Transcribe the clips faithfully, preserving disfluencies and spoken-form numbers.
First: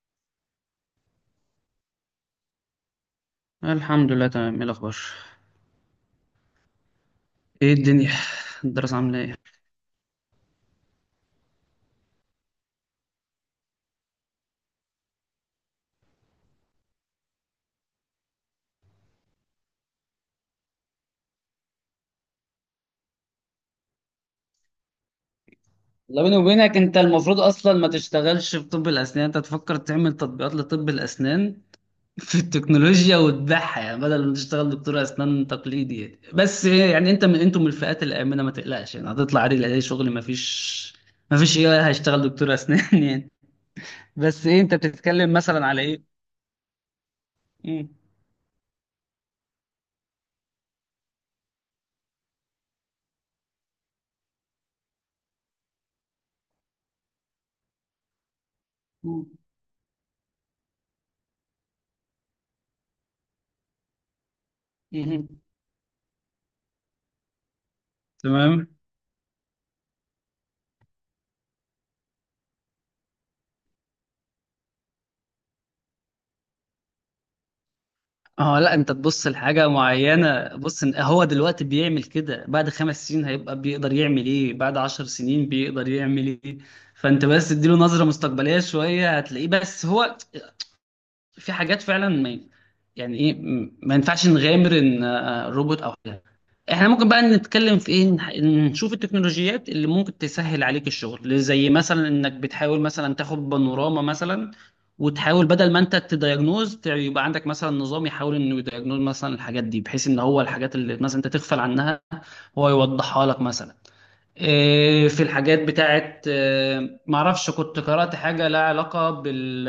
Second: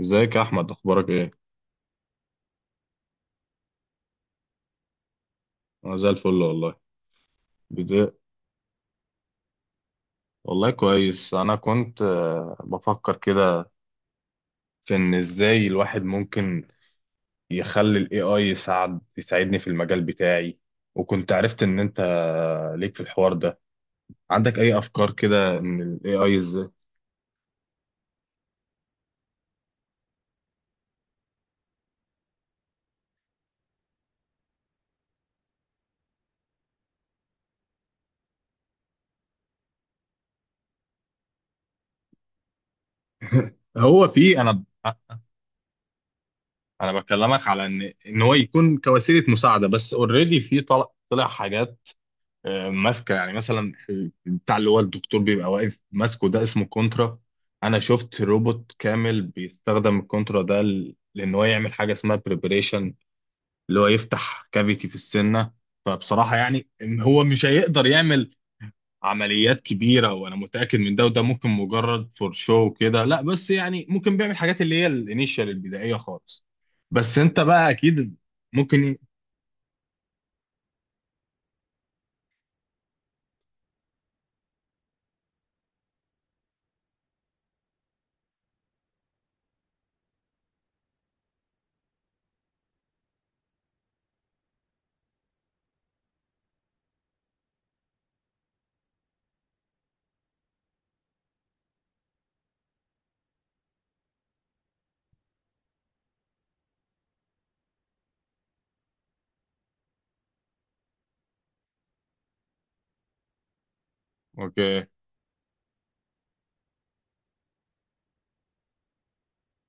ازيك يا احمد، اخبارك ايه؟ الحمد لله، تمام. ايه الاخبار؟ انا زي الفل والله. ايه الدنيا؟ بدأ. الدراسه عامله ايه؟ والله كويس. انا كنت آه، بفكر كده في ان ازاي الواحد ممكن يخلي الاي اي يساعد يساعدني في المجال بتاعي. وكنت عرفت ان انت آه، ليك في الحوار ده. عندك اي افكار كده ان الاي لا، اي بيني ازاي؟ وبينك، انت المفروض اصلا ما تشتغلش في طب الاسنان، انت تفكر تعمل تطبيقات لطب الاسنان في التكنولوجيا وتبيعها، يعني بدل ما تشتغل دكتور اسنان تقليدي يعني. بس يعني انت من انتم من الفئات الامنه، ما تقلقش يعني، هتطلع عادي اي شغل، ما فيش ما فيش ايه هشتغل دكتور اسنان يعني. هو في. بس ايه، انا انت بتتكلم مثلا على ايه؟ انا بكلمك على مم. ان ان هو يكون كوسيله مساعده بس. اوريدي في طلع طلع حاجات. آه، ماسكه يعني مثلا. بتاع اللي هو الدكتور بيبقى واقف ماسكه ده اسمه كونترا. انا شفت روبوت كامل مم. بيستخدم الكونترا ده ل- لان هو يعمل حاجه اسمها بريبريشن اللي هو يفتح كافيتي في مم. السنه. فبصراحه يعني إن هو مش هيقدر يعمل تمام. عمليات كبيره، وانا متاكد من ده. وده ممكن مجرد فور شو كده، لا بس يعني ممكن بيعمل حاجات اللي هي الانيشال البدائيه خالص. بس انت بقى اكيد. اه لا، انت ممكن. تبص لحاجة معينة، بص، إن- هو دلوقتي بيعمل كده، بعد خمس سنين هيبقى بيقدر يعمل ايه، بعد عشر سنين بيقدر يعمل ايه. فانت بس تديله نظرة مستقبلية شوية هتلاقيه. بس هو في حاجات فعلا ما، يعني ايه، م- ما ينفعش نغامر ان آه، آه، روبوت او حاجه. احنا ممكن بقى نتكلم في ايه، نح- نشوف التكنولوجيات اللي ممكن تسهل عليك الشغل، زي مثلا انك بتحاول مثلا تاخد بانوراما مثلا، وتحاول بدل ما انت تدياجنوز، ت- يبقى عندك مثلا نظام يحاول انه يدياجنوز مثلا الحاجات دي، بحيث ان هو الحاجات اللي مثلا انت تغفل عنها هو يوضحها لك مثلا. اوكي إيه، في الحاجات بتاعت إيه، معرفش، كنت قرأت حاجة لها علاقة بال،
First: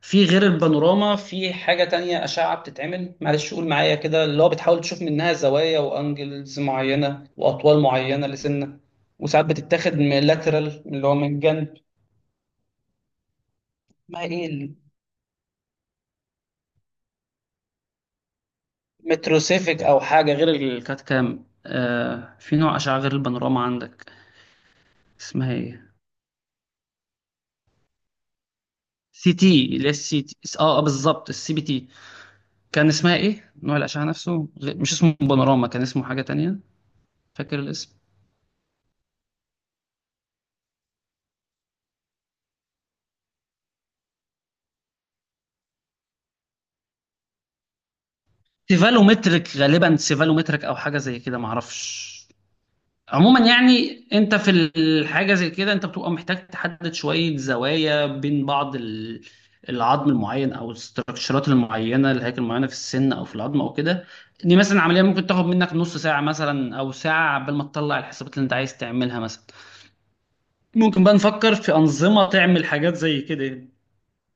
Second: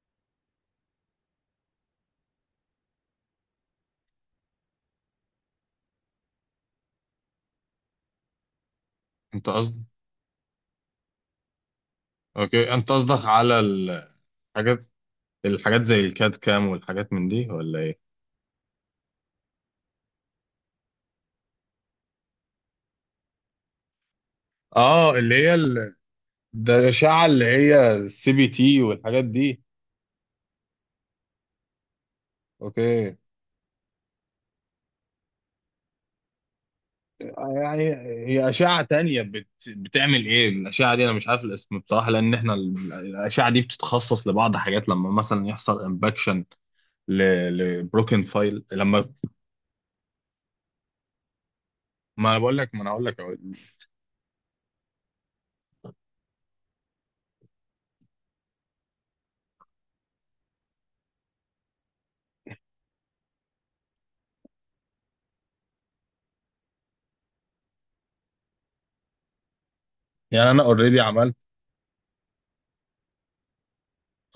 في غير البانوراما في حاجة تانية أشعة بتتعمل، معلش قول معايا كده، اللي هو بتحاول تشوف منها زوايا وأنجلز معينة وأطوال معينة لسنة، وساعات انت قصد بتتاخد من لاترال اللي هو من جنب. اوكي انت قصدك على الحاجات ما إيه؟ الحاجات زي الكاد كام والحاجات من دي ولا ايه؟ المتروسيفيك أو حاجة غير الكات كام. آه في نوع أشعة غير البانوراما عندك، اه. اللي اسمها هي إيه؟ ال- ده الأشعة اللي هي السي بي تي والحاجات سي دي. تي، اللي هي السي تي، اه، آه، بالظبط، السي بي تي. كان اوكي. اسمها ايه؟ نوع الأشعة نفسه، غ- مش اسمه بانوراما، كان اسمه حاجة تانية. فاكر يعني الاسم؟ هي أشعة تانية بت... بتعمل ايه الأشعة دي، انا مش عارف الاسم بصراحة. لان احنا ال- الأشعة دي بتتخصص لبعض حاجات لما مثلا يحصل امباكشن. ل... لبروكن فايل لما. سيفالومتريك غالبا، سيفالومتريك او حاجه زي كده معرفش. ما انا بقول لك ما انا هقول لك أهو. عموما يعني انت في الحاجه زي كده انت بتبقى محتاج تحدد شويه زوايا بين بعض ال- العظم المعين او الاستراكشرات المعينه، الهيكل المعينه في السن او في العظم او كده. دي مثلا عمليه ممكن تاخد منك نص ساعه مثلا او ساعه، عبال ما تطلع الحسابات اللي انت عايز تعملها مثلا. يعني انا اوريدي ممكن بقى عملت. نفكر في انظمه تعمل حاجات زي كده يعني.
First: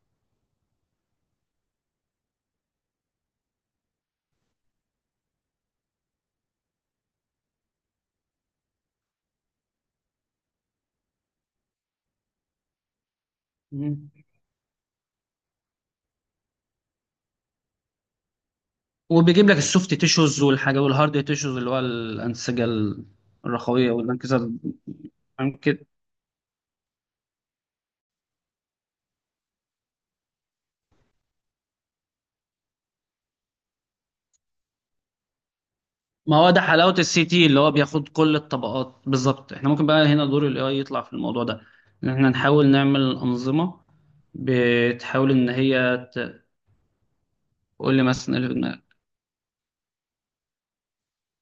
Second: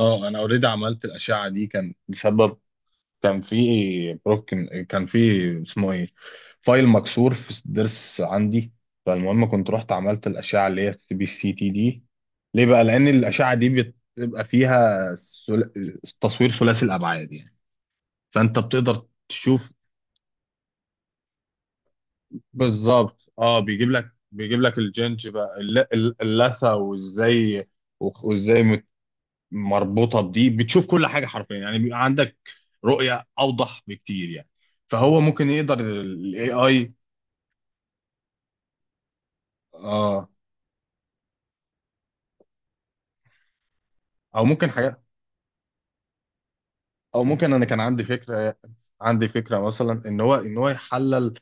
اه انا اوريدي عملت الأشعة دي كان بسبب. كان في بروك. كان في. اسمه ايه. فايل مكسور في الضرس عندي. فالمهم كنت رحت عملت الاشعه اللي هي السي بي سي تي دي. ليه بقى؟ لان الاشعه دي مم. بتبقى فيها سل... تصوير ثلاثي الابعاد يعني. فانت بتقدر وبيجيب لك تشوف. السوفت تيشوز والحاجه، والهارد تيشوز اللي هو الانسجه بالظبط، اه. بيجيب الرخويه لك والانكسار بيجيب لك الجنج بقى، الل- يمكن. الل- اللثه وازاي وازاي مربوطه بدي، بتشوف كل حاجه حرفيا يعني. بيبقى عندك رؤيه اوضح بكتير يعني. فهو ممكن يقدر ما الاي هو ده اي. حلاوة السي تي، اللي هو بياخد كل الطبقات بالظبط. احنا ممكن بقى هنا اه. دور الاي اي يطلع في الموضوع ده، ان احنا نحاول نعمل أنظمة او ممكن حاجه. بتحاول ان هي ت- او ممكن انا كان تقول لي عندي مثلا اللي في فكره دماغك. عندي فكره مثلا ان هو ان هو يحلل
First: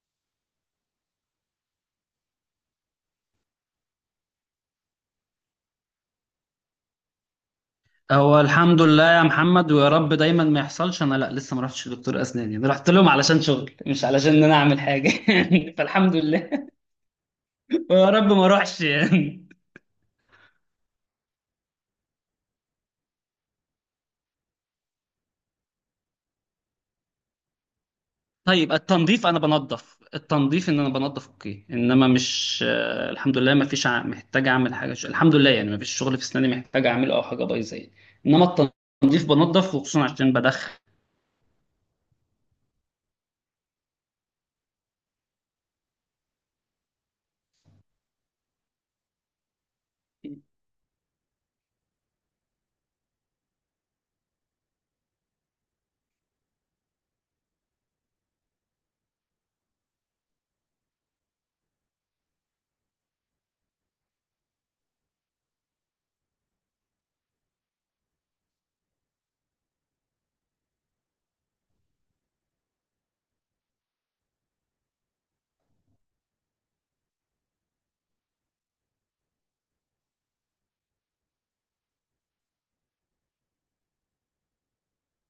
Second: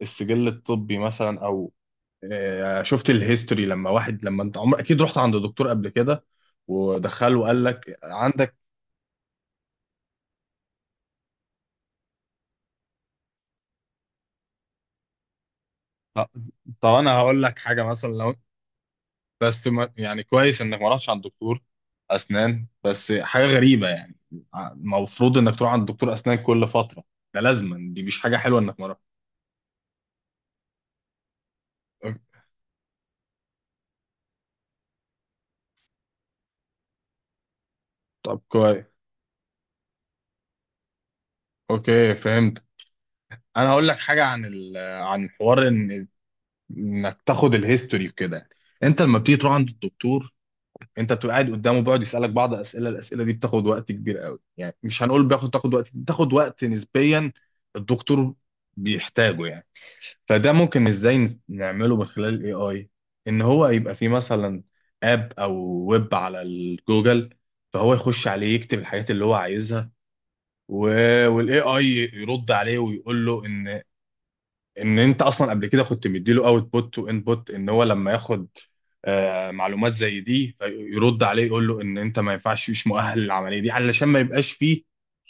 السجل الطبي مثلا، او آه، شفت الهيستوري. لما واحد، لما انت عمر اكيد رحت عند دكتور قبل كده ودخله وقال لك هو عندك الحمد لله يا محمد، ويا رب دايما ما يحصلش، انا لا لسه ما رحتش لدكتور اسنان يعني، رحت لهم علشان شغل مش علشان ان انا اعمل حاجة فالحمد آه، لله. طب انا هقول لك حاجه مثلا ويا رب لو. ما اروحش يعني. بس ما يعني كويس انك ما رحتش عند دكتور اسنان، بس حاجه غريبه يعني. المفروض انك تروح عند دكتور اسنان كل فتره. ده لازما، دي مش حاجه حلوه طيب، انك ما رحت. التنظيف انا بنظف، التنظيف ان انا بنظف اوكي، انما مش آه، الحمد لله ما فيش ع- محتاج اعمل حاجه، ش- الحمد لله يعني ما فيش شغل في اسناني محتاج اعمله او حاجه بايظه يعني. طب انما كويس. التنظيف بنظف، وخصوصا عشان بدخن. اوكي فهمت. انا هقول لك حاجه عن ال... عن حوار ان انك تاخد الهيستوري وكده. انت لما بتيجي تروح عند الدكتور، انت بتبقى قاعد قدامه، بيقعد يسالك بعض اسئله. الاسئله دي بتاخد وقت كبير قوي يعني. مش هنقول بياخد، تاخد وقت بتاخد وقت نسبيا الدكتور بيحتاجه يعني. فده ممكن ازاي نس- نعمله من خلال الاي اي. ان هو يبقى فيه مثلا اب او ويب على الجوجل. فهو يخش عليه يكتب الحاجات اللي هو عايزها، والاي اي يرد عليه ويقول له ان ان انت اصلا قبل كده كنت مديله اوتبوت وانبوت، ان هو لما ياخد آه، معلومات زي دي يرد عليه يقول له ان انت ما ينفعش، مش مؤهل للعمليه دي، علشان ما يبقاش فيه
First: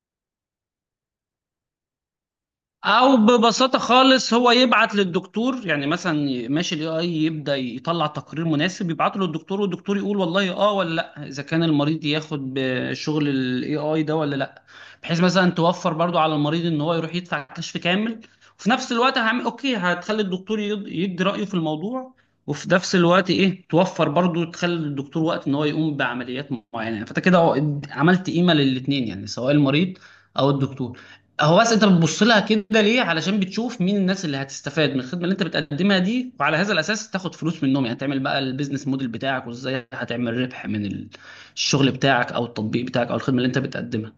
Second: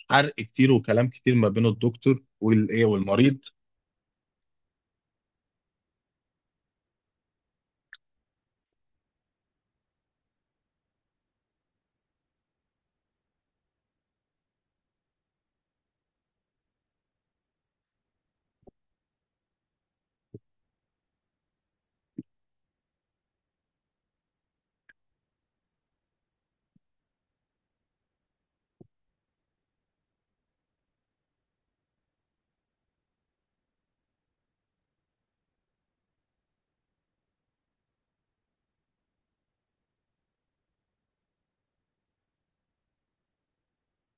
حرق كتير وكلام كتير ما بين الدكتور والايه او والمريض. ببساطه خالص هو يبعت للدكتور، يعني مثلا ماشي الاي اي يبدا يطلع تقرير مناسب يبعته للدكتور، والدكتور يقول والله اه ولا لا اذا كان المريض ياخد بشغل الاي اي ده ولا لا. بحيث مثلا توفر برضو على المريض ان هو يروح يدفع كشف كامل، وفي نفس الوقت هعمل اوكي هتخلي الدكتور يد- يدي رايه في الموضوع، وفي نفس الوقت ايه، توفر برضو تخلي الدكتور وقت ان هو يقوم بعمليات معينه. فانت كده عملت قيمه للاثنين يعني، سواء المريض او الدكتور. هو بس انت بتبص لها كده ليه؟ علشان بتشوف مين الناس اللي هتستفاد من الخدمه اللي انت بتقدمها دي، وعلى هذا الاساس تاخد فلوس منهم يعني، تعمل بقى البيزنس موديل بتاعك، وازاي هتعمل ربح من الشغل بتاعك او التطبيق بتاعك او الخدمه اللي انت بتقدمها.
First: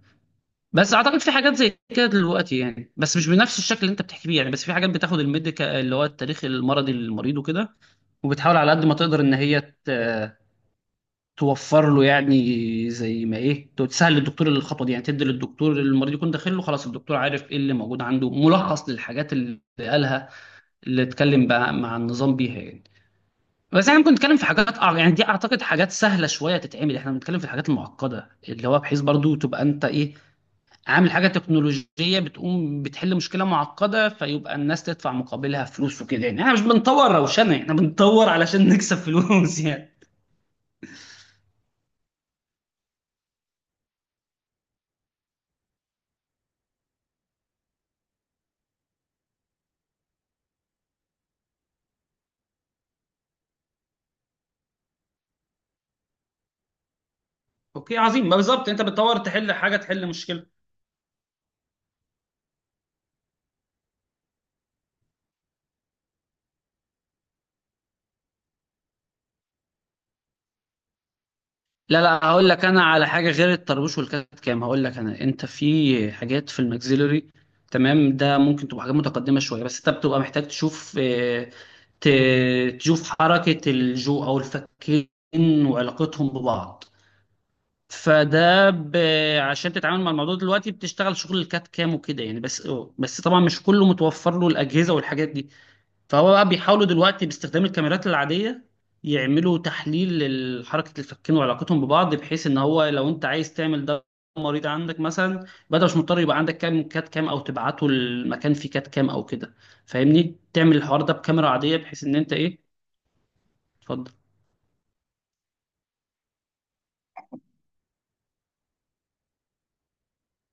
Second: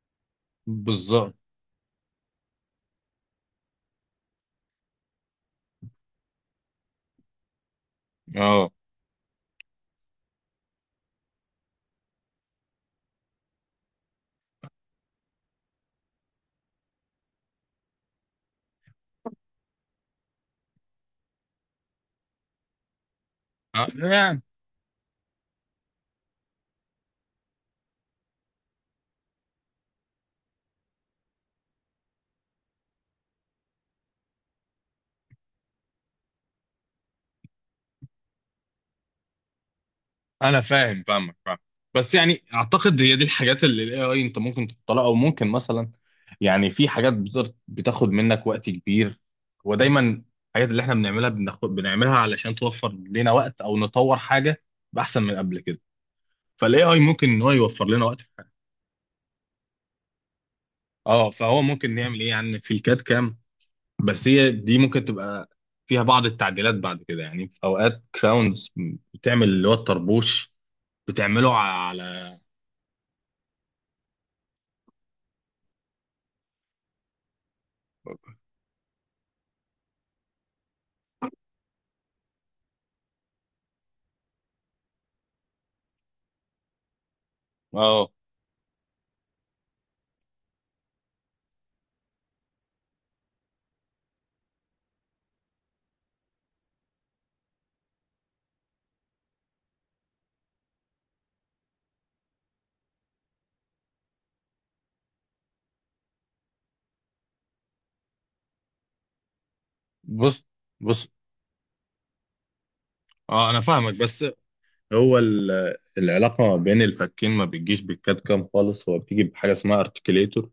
بس اعتقد في بالظبط، حاجات زي كده دلوقتي يعني، بس مش بنفس الشكل اللي انت بتحكي بيه يعني. بس في حاجات بتاخد الميديكال اللي هو التاريخ المرضي للمريض وكده، وبتحاول اه. على قد ما تقدر ان هي ت- توفر له يعني، زي ما ايه، تو- تسهل للدكتور الخطوه دي، يعني تدي للدكتور اللي المريض يكون داخل له خلاص الدكتور عارف ايه اللي موجود عنده، ملخص للحاجات اللي قالها، اللي اتكلم بقى مع النظام بيها يعني. آه، بس احنا ممكن نتكلم يعني في حاجات أع- يعني، دي اعتقد حاجات سهله شويه تتعمل، احنا بنتكلم في الحاجات المعقده اللي هو بحيث برضو تبقى انت ايه، عامل حاجه تكنولوجيه بتقوم بتحل مشكله معقده، فيبقى الناس تدفع مقابلها فلوس وكده يعني. احنا مش بنطور روشنه، احنا بنطور علشان نكسب فلوس يعني. انا فاهم، فاهمك فاهم. بس يعني اعتقد هي دي الحاجات اللي الاي اي انت ممكن تحطها، او ممكن مثلا، يعني في حاجات بتقدر بتاخد منك وقت كبير. ودايما الحاجات اللي احنا بنعملها، بناخد بنعملها علشان توفر لنا وقت او نطور حاجه باحسن من قبل كده. فالاي اي ممكن ان هو يوفر اوكي لنا وقت في عظيم، ما حاجه. بالظبط انت بتدور تحل حاجه، تحل مشكله. اه فهو ممكن يعمل ايه يعني في الكاد كام. بس هي دي ممكن تبقى فيها بعض التعديلات بعد كده يعني. في اوقات كراونز بتعمل اللي هو الطربوش، بتعمله لا لا، على. هقول لك انا على حاجه غير الطربوش والكات كام، هقول لك انا، انت في حاجات في الماكسيلري، تمام، ده ممكن تبقى حاجات متقدمه شويه، بس انت بتبقى محتاج تشوف آه، ت- تشوف حركه الجو او الفكين وعلاقتهم ببعض. اه فده ب... عشان تتعامل مع الموضوع دلوقتي بتشتغل شغل الكات كام وكده يعني. بس بس طبعا مش كله متوفر له الاجهزه والحاجات دي، فهو بقى بيحاولوا دلوقتي باستخدام الكاميرات العادية يعملوا تحليل لحركة الفكين وعلاقتهم ببعض، بحيث ان هو لو انت عايز تعمل ده، مريض عندك مثلا، بدل مش مضطر يبقى عندك كام كات كام، او تبعته المكان فيه كات كام او كده، فاهمني، بص تعمل الحوار بص، ده بكاميرا عادية، بحيث ان انت ايه. اه انا فاهمك. اتفضل. بس هو ال- العلاقه ما بين الفكين ما بتجيش بالكاد كام خالص، هو بتيجي بحاجه اسمها ارتكيليتور،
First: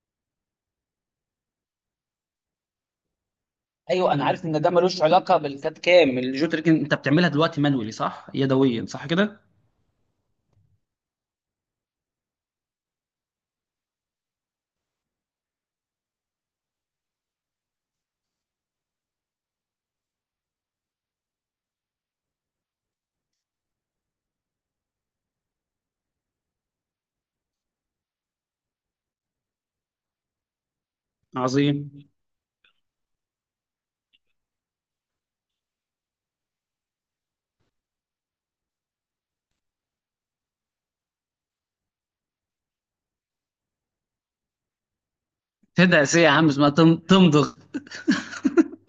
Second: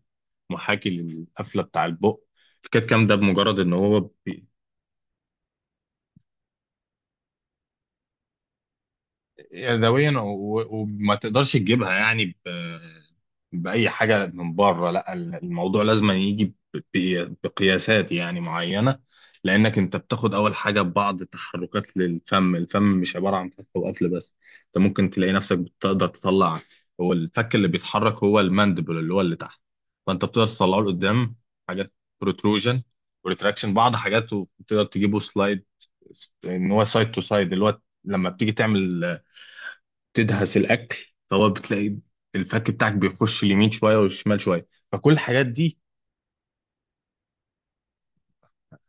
محاكي للقفله بتاع البق. الكاد كام ده بمجرد ان هو ايوه انا عارف ان ده ملوش علاقه بالكات كام، الجو تريك انت بتعملها دلوقتي مانولي صح، يدويا صح كده. يدويا، و- وما تقدرش تجيبها يعني ب... بأي حاجة من بره. لا الموضوع لازم يجي ب... ب- بقياسات يعني معينة، لأنك أنت بتاخد أول حاجة ببعض تحركات للفم. الفم مش عبارة عن فتح وقفل بس، أنت ممكن تلاقي نفسك بتقدر تطلع. هو الفك اللي بيتحرك هو الماندبل اللي هو اللي تحت، فأنت بتقدر تطلعه لقدام. حاجات عظيم. بروتروجن وريتراكشن، بعض حاجات، وتقدر تجيبه سلايد ان هو سايد تو سايد اللي هو لما بتيجي تعمل تدهس الاكل، فهو بتلاقي الفك بتاعك بيخش اليمين شويه والشمال شويه، فكل الحاجات دي. تدعس ايه يا عم، اسمها تم- تمضغ.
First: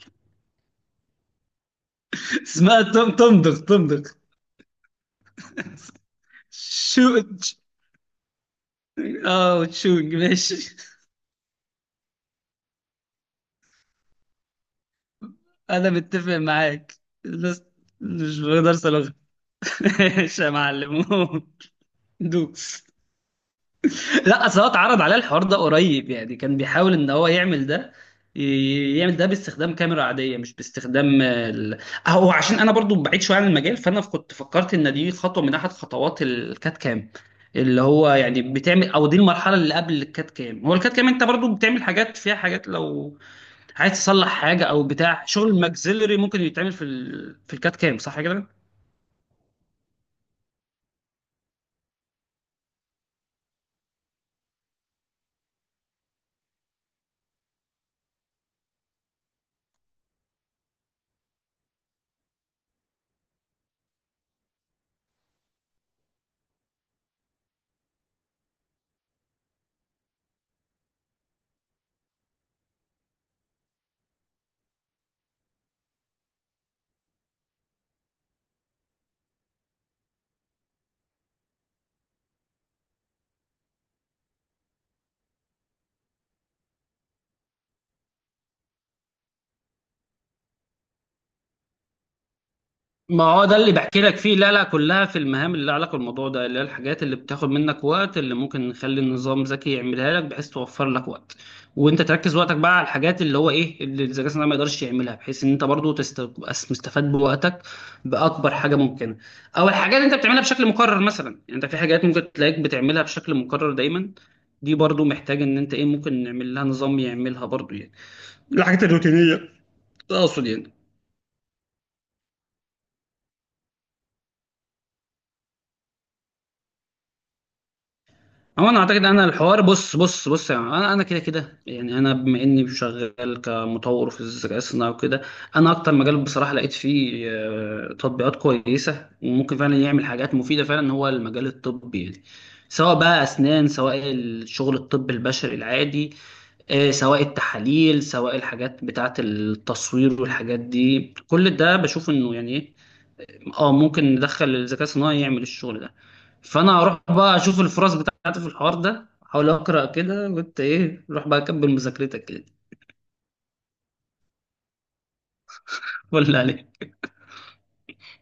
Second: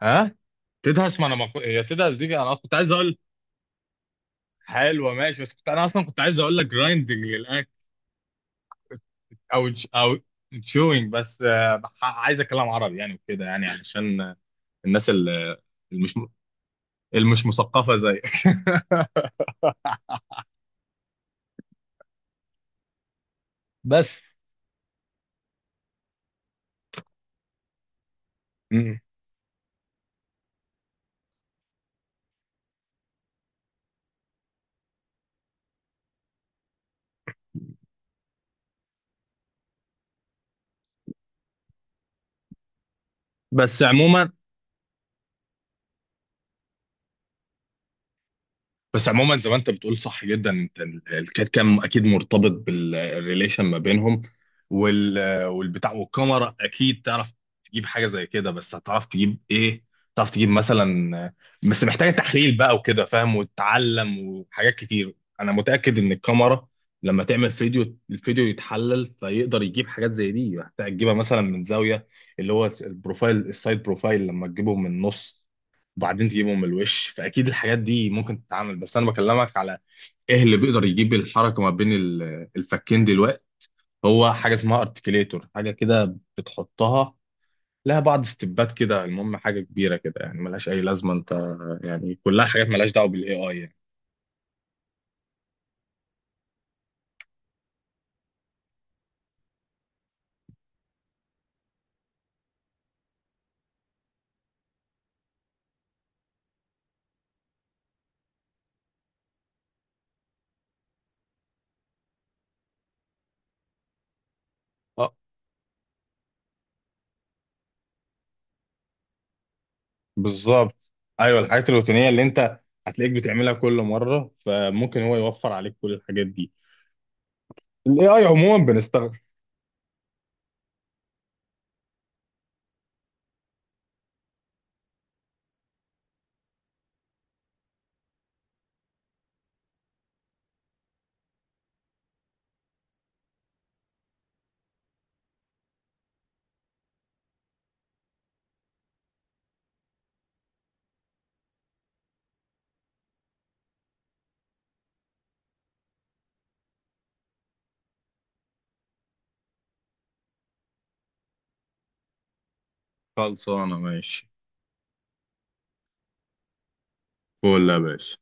ها، تدهس. ما انا ما كو- هي تدهس دي انا كنت اسمها عايز تم- اقول. تمضغ، تمضغ. حلوه ماشي، بس كنت انا اصلا كنت عايز اقول لك شو؟ جرايندنج للاكل، اه او ج- وتشونج، او ماشي. تشوينج. بس آه، بح- عايز اتكلم عربي يعني وكده يعني علشان آه، الناس ال- انا المش متفق معاك. المش الناس. مثقفه زيك مش بقدر صلاح. ماشي يا معلم. دوس. بس. لا اصل هو اتعرض عليه الحوار ده قريب، يعني كان بيحاول ان هو يعمل ده، ي- مم. يعمل ده باستخدام كاميرا عاديه، مش باستخدام ال... هو عشان انا برضو بعيد شويه عن المجال، فانا كنت فكرت ان دي خطوه من احد خطوات الكات كام، اللي هو يعني بتعمل، او دي المرحله اللي قبل الكات كام. هو الكات كام انت برضو بتعمل حاجات فيها، حاجات لو بس عايز تصلح عموما، حاجه او بتاع شغل ماكسيلري ممكن يتعمل في ال... في الكات كام صح كده. بس عموما زي ما انت بتقول صح جدا. انت ال- الكاد كام اكيد مرتبط بالريليشن ما بينهم، وال والبتاع. والكاميرا اكيد تعرف تجيب حاجه زي كده، بس هتعرف تجيب ايه؟ تعرف تجيب مثلا، بس محتاجه تحليل بقى وكده فاهم وتتعلم، وحاجات كتير. انا متاكد ان الكاميرا لما تعمل فيديو، الفيديو يتحلل فيقدر يجيب حاجات زي دي. محتاج تجيبها مثلا من زاويه، اللي هو البروفايل السايد بروفايل، لما تجيبه من النص وبعدين تجيبهم من الوش. فاكيد الحاجات دي ممكن تتعمل. بس انا بكلمك على ايه اللي بيقدر يجيب الحركه ما بين ال- الفكين دلوقتي. هو حاجه اسمها ارتكيليتور، حاجه كده بتحطها، لها بعض ستيبات كده. المهم حاجه كبيره كده يعني، ملهاش اي لازمه انت، يعني كلها حاجات ملهاش دعوه ما بالاي هو ده اي اللي يعني. بحكي لك فيه، لا لا، كلها في المهام اللي لها علاقه بالموضوع ده، اللي هي الحاجات اللي بتاخد منك وقت، اللي ممكن نخلي النظام ذكي يعملها لك بحيث توفر لك وقت، وانت تركز وقتك بقى على الحاجات اللي هو ايه، اللي الذكاء الصناعي ما يقدرش يعملها، بحيث ان انت برضو تست- تبقى مستفاد بوقتك باكبر حاجه ممكنه. او الحاجات اللي انت بتعملها بشكل مكرر مثلا، يعني انت في حاجات ممكن تلاقيك بتعملها بشكل مكرر دايما، دي برضو اه محتاج ان انت ايه، ممكن نعمل لها نظام يعملها برضو يعني، الحاجات الروتينيه اقصد يعني. بالظبط. ايوه الحاجات الروتينيه اللي انت هتلاقيك بتعملها كل مره، فممكن هو يوفر عليك كل الحاجات دي. الاي اي عموما هو انا اعتقد بنستخدم. انا الحوار، بص بص بص، يعني انا انا كده كده يعني، انا بما اني شغال كمطور في الذكاء الصناعي وكده، انا اكتر مجال بصراحه لقيت فيه آه، تطبيقات كويسه وممكن فعلا يعمل حاجات مفيده فعلا هو المجال الطبي يعني، سواء بقى اسنان، سواء الشغل الطب البشري العادي، آه، سواء التحاليل، سواء الحاجات بتاعه التصوير والحاجات دي، كل ده بشوف انه يعني إيه، اه ممكن ندخل الذكاء الصناعي يعمل الشغل ده. فانا هروح بقى اشوف الفرص بتاعتي في الحوار ده، احاول اقرا كده، وانت ايه روح بقى كمل مذاكرتك كده. خلصانه ماشي. ولا عليك. فول يا باشا.